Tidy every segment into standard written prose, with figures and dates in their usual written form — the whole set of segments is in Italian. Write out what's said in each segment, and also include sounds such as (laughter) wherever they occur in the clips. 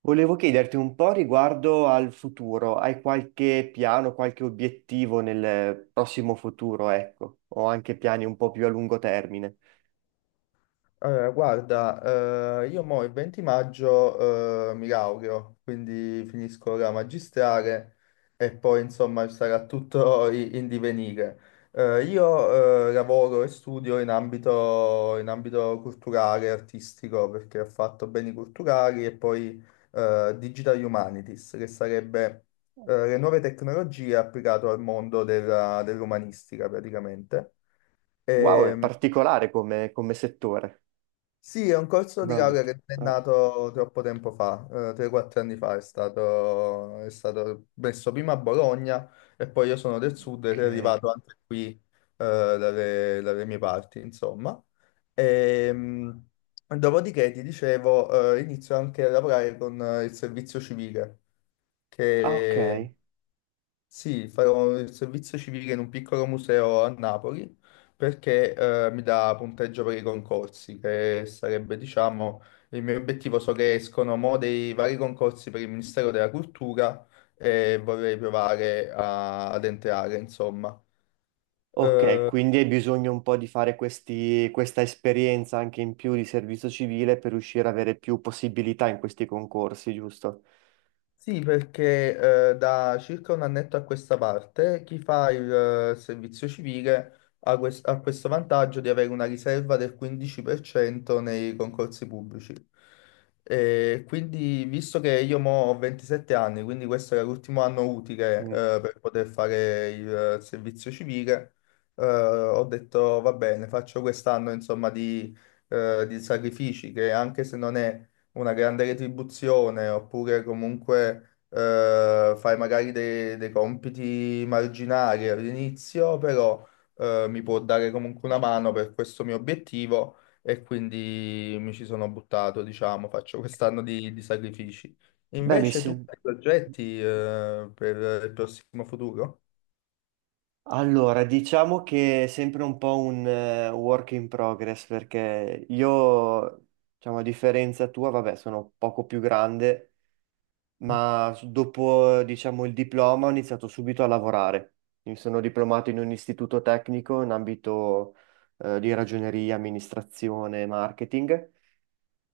Volevo chiederti un po' riguardo al futuro. Hai qualche piano, qualche obiettivo nel prossimo futuro, ecco, o anche piani un po' più a lungo termine? Allora, guarda, io mo il 20 maggio mi laureo, quindi finisco la magistrale e poi insomma sarà tutto in divenire. Io lavoro e studio in ambito, culturale, artistico, perché ho fatto beni culturali e poi Digital Humanities, che sarebbe le nuove tecnologie applicate al mondo dell'umanistica praticamente. Wow, è Ehm, particolare come settore, sì, è un corso come di laurea ambito. che non è Ah, nato troppo tempo fa, 3-4 anni fa, è stato messo prima a Bologna e poi io sono del sud ed è ok. arrivato anche qui, dalle mie parti, insomma. Ehm, dopodiché, ti dicevo, inizio anche a lavorare con il servizio civile, Ah, ok. che sì, farò il servizio civile in un piccolo museo a Napoli perché mi dà punteggio per i concorsi, che sarebbe, diciamo, il mio obiettivo. So che escono mo dei vari concorsi per il Ministero della Cultura e vorrei provare ad entrare, insomma. Ok, Eh, quindi hai bisogno un po' di fare questa esperienza anche in più di servizio civile per riuscire ad avere più possibilità in questi concorsi, giusto? Sì, perché da circa un annetto a questa parte chi fa il servizio civile ha questo vantaggio di avere una riserva del 15% nei concorsi pubblici. E quindi, visto che io mo ho 27 anni, quindi questo era l'ultimo anno utile Mm. Per poter fare il servizio civile, ho detto va bene, faccio quest'anno insomma di sacrifici che anche se non è una grande retribuzione, oppure comunque fai magari dei compiti marginali all'inizio, però mi può dare comunque una mano per questo mio obiettivo e quindi mi ci sono buttato, diciamo, faccio quest'anno di sacrifici. Beh, mi Invece tu sembra. hai progetti per il prossimo futuro? Allora, diciamo che è sempre un po' un work in progress perché io, diciamo, a differenza tua, vabbè, sono poco più grande, Mm, ma dopo, diciamo, il diploma ho iniziato subito a lavorare. Mi sono diplomato in un istituto tecnico in ambito di ragioneria, amministrazione, marketing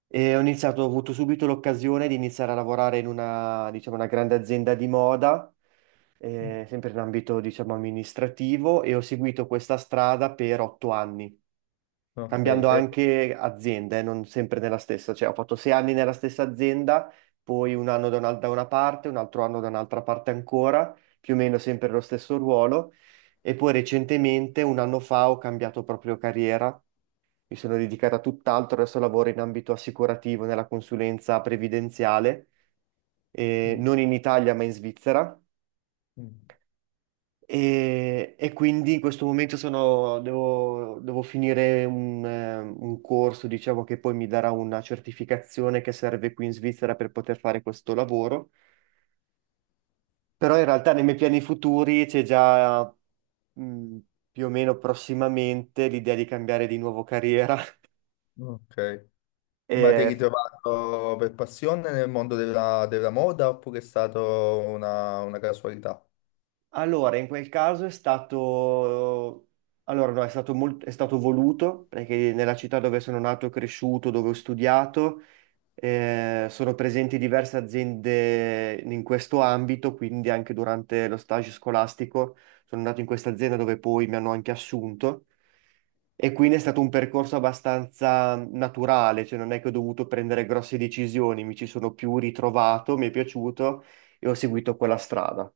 e ho iniziato, ho avuto subito l'occasione di iniziare a lavorare in una, diciamo, una grande azienda di moda mm. Sempre in ambito, diciamo, amministrativo e ho seguito questa strada per 8 anni, Ok, cambiando anche azienda, non sempre nella stessa, cioè ho fatto 6 anni nella stessa azienda, poi un anno da una parte, un altro anno da un'altra parte ancora, più o meno sempre lo stesso ruolo e poi recentemente, un anno fa, ho cambiato proprio carriera. Mi sono dedicata a tutt'altro, adesso lavoro in ambito assicurativo nella consulenza previdenziale, mm, non in Italia ma in Svizzera. E quindi in questo momento devo, devo finire un corso, diciamo, che poi mi darà una certificazione che serve qui in Svizzera per poter fare questo lavoro. Però in realtà nei miei piani futuri c'è già, mh, più o meno prossimamente l'idea di cambiare di nuovo carriera. (laughs) mm, ok. Ma ti hai E ritrovato per passione nel mondo della moda oppure è stata una casualità? allora, in quel caso è stato... Allora, no, è stato è stato voluto, perché nella città dove sono nato e cresciuto, dove ho studiato, eh, sono presenti diverse aziende in questo ambito, quindi anche durante lo stage scolastico sono andato in questa azienda dove poi mi hanno anche assunto e quindi è stato un percorso abbastanza naturale, cioè non è che ho dovuto prendere grosse decisioni, mi ci sono più ritrovato, mi è piaciuto e ho seguito quella strada.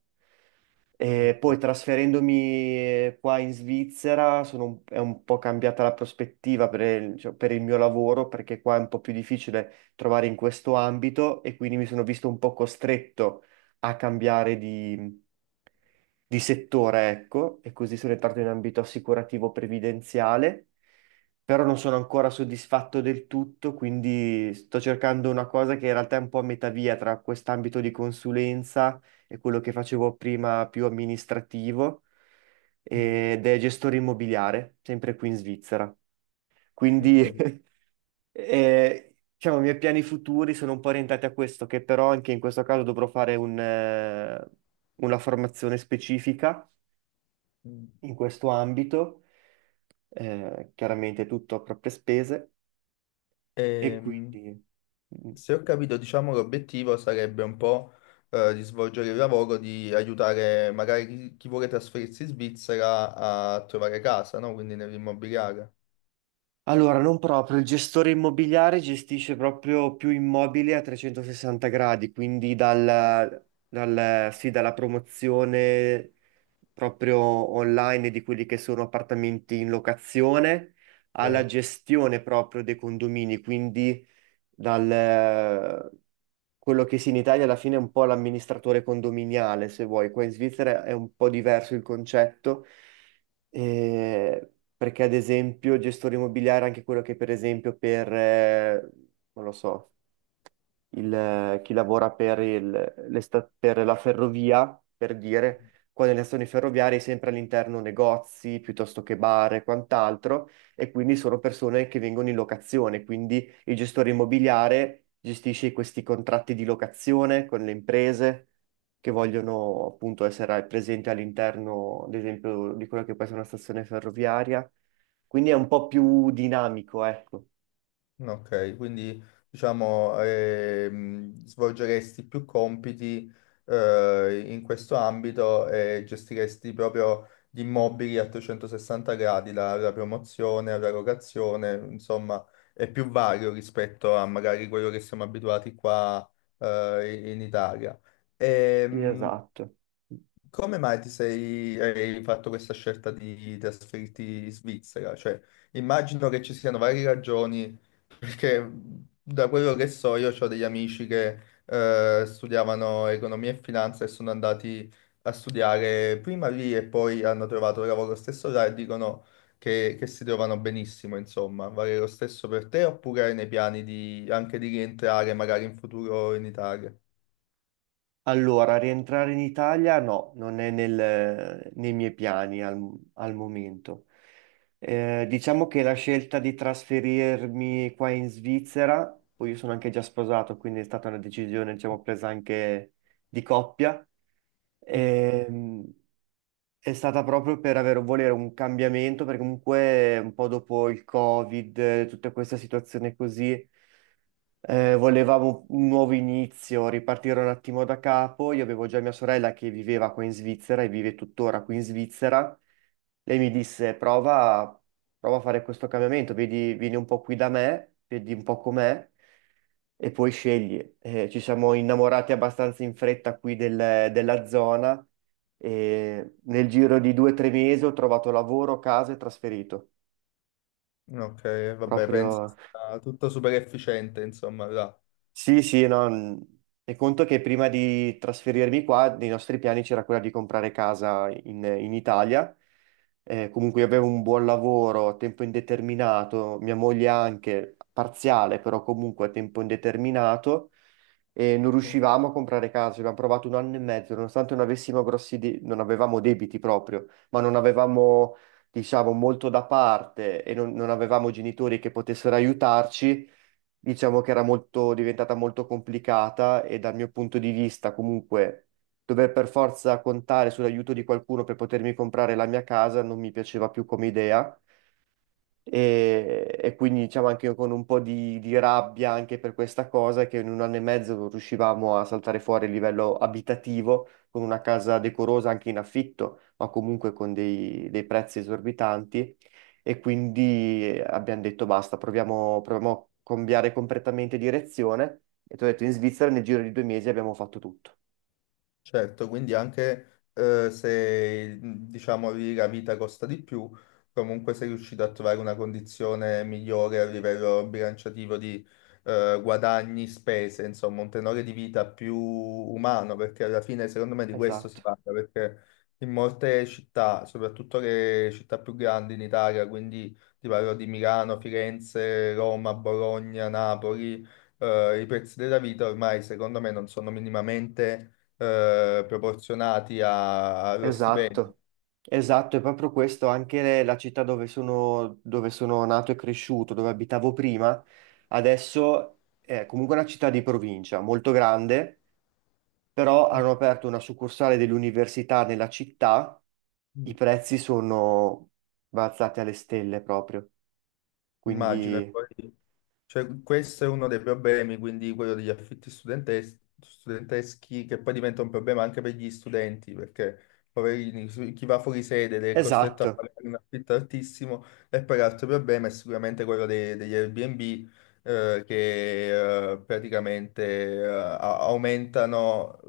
E poi trasferendomi qua in Svizzera è un po' cambiata la prospettiva per il, cioè, per il mio lavoro perché qua è un po' più difficile trovare in questo ambito e quindi mi sono visto un po' costretto a cambiare di settore, ecco, e così sono entrato in ambito assicurativo previdenziale, però non sono ancora soddisfatto del tutto, quindi sto cercando una cosa che in realtà è un po' a metà via tra quest'ambito di consulenza è quello che facevo prima più amministrativo Mm, ed è gestore immobiliare, sempre qui in Svizzera. ho Quindi capito. (laughs) Diciamo, i miei piani futuri sono un po' orientati a questo, che però anche in questo caso dovrò fare una formazione specifica Mm. in questo ambito, chiaramente tutto a proprie spese e Ehm, quindi... mm. se ho capito, diciamo, l'obiettivo sarebbe un po' di svolgere il lavoro, di aiutare magari chi vuole trasferirsi in Svizzera a trovare casa, no? Quindi nell'immobiliare. Allora, non proprio, il gestore immobiliare gestisce proprio più immobili a 360 gradi, quindi sì, dalla promozione proprio online di quelli che sono appartamenti in locazione alla Ok. gestione proprio dei condomini, quindi dal, quello che sì, in Italia alla fine è un po' l'amministratore condominiale, se vuoi, qua in Svizzera è un po' diverso il concetto, eh, perché ad esempio il gestore immobiliare è anche quello che per esempio per, non lo so, chi lavora per per la ferrovia, per dire, qua nelle stazioni ferroviarie è sempre all'interno negozi piuttosto che bar e quant'altro, e quindi sono persone che vengono in locazione, quindi il gestore immobiliare gestisce questi contratti di locazione con le imprese che vogliono appunto essere presenti all'interno, ad esempio, di quella che può essere una stazione ferroviaria. Quindi è un po' più dinamico, ecco. Ok, quindi diciamo svolgeresti più compiti in questo ambito e gestiresti proprio gli immobili a 360 gradi, la promozione, la locazione, insomma, è più vario rispetto a magari quello che siamo abituati qua in Italia. Sì, Ehm, esatto. come mai hai fatto questa scelta di trasferirti in Svizzera? Cioè, immagino che ci siano varie ragioni, perché da quello che so io ho degli amici che studiavano economia e finanza e sono andati a studiare prima lì e poi hanno trovato lavoro stesso là e dicono che si trovano benissimo, insomma. Vale lo stesso per te oppure hai nei piani di, anche di rientrare magari in futuro in Italia? Allora, rientrare in Italia no, non è nel- nei miei piani al momento. Diciamo che la scelta di trasferirmi qua in Svizzera, poi io sono anche già sposato, quindi è stata una decisione, diciamo, presa anche di coppia, Ok. ehm, è stata proprio per avere, volere un cambiamento, perché comunque un po' dopo il Covid, tutta questa situazione così. Volevamo un nuovo inizio, ripartire un attimo da capo. Io avevo già mia sorella che viveva qua in Svizzera e vive tuttora qui in Svizzera. Lei mi disse: prova, prova a fare questo cambiamento, vedi, vieni un po' qui da me, vedi un po' com'è e poi scegli. Ci siamo innamorati abbastanza in fretta qui della zona e nel giro di 2 o 3 mesi ho trovato lavoro, casa e trasferito. Ok, vabbè, penso Proprio. sia tutto super efficiente, insomma, là. Sì, sì, no, e conto che prima di trasferirmi qua, nei nostri piani c'era quella di comprare casa in Italia. Comunque io avevo un buon lavoro a tempo indeterminato, mia moglie anche, parziale, però comunque a tempo indeterminato, e non riuscivamo a comprare casa. Abbiamo provato un anno e mezzo, nonostante non avessimo grossi de- non avevamo debiti proprio, ma non avevamo, diciamo, molto da parte e non avevamo genitori che potessero aiutarci, diciamo che era molto, diventata molto complicata e dal mio punto di vista comunque dover per forza contare sull'aiuto di qualcuno per potermi comprare la mia casa non mi piaceva più come idea e quindi diciamo anche io con un po' di rabbia anche per questa cosa che in un anno e mezzo non riuscivamo a saltare fuori a livello abitativo con una casa decorosa anche in affitto, ma comunque con dei prezzi esorbitanti e quindi abbiamo detto basta, proviamo, proviamo a cambiare completamente direzione e ti ho detto in Svizzera nel giro di 2 mesi abbiamo fatto tutto. Certo, quindi anche se diciamo lì la vita costa di più, comunque sei riuscito a trovare una condizione migliore a livello bilanciativo di guadagni, spese, insomma, un tenore di vita più umano, perché alla fine secondo me di questo si Esatto, parla, perché in molte città, soprattutto le città più grandi in Italia, quindi ti parlo di Milano, Firenze, Roma, Bologna, Napoli, i prezzi della vita ormai secondo me non sono minimamente proporzionati allo stipendio. esatto. Esatto, è proprio questo, anche la città dove sono nato e cresciuto, dove abitavo prima, adesso è comunque una città di provincia, molto grande, però hanno aperto una succursale dell'università nella città, i Mm. prezzi sono balzati alle stelle proprio, Immagino. Quindi Cioè, questo è uno dei problemi, quindi quello degli affitti studenteschi, che poi diventa un problema anche per gli studenti, perché poverini, chi va fuori sede ed è costretto a esatto. pagare un affitto altissimo, e poi l'altro problema è sicuramente quello degli Airbnb, che praticamente aumentano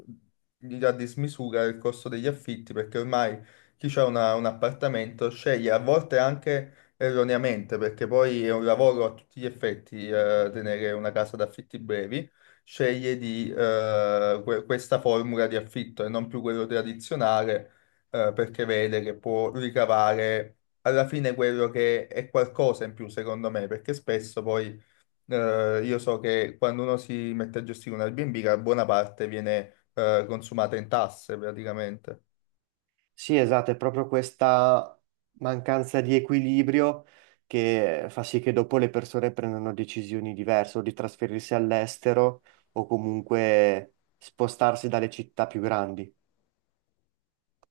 a dismisura il costo degli affitti, perché ormai chi ha un appartamento sceglie a volte anche erroneamente, perché poi è un lavoro a tutti gli effetti, tenere una casa d'affitti brevi, sceglie di questa formula di affitto e non più quello tradizionale, perché vede che può ricavare alla fine quello che è qualcosa in più, secondo me, perché spesso poi, io so che quando uno si mette a gestire un Airbnb, la buona parte viene, consumata in tasse praticamente. Sì, esatto, è proprio questa mancanza di equilibrio che fa sì che dopo le persone prendano decisioni diverse, o di trasferirsi all'estero o comunque spostarsi dalle città più grandi.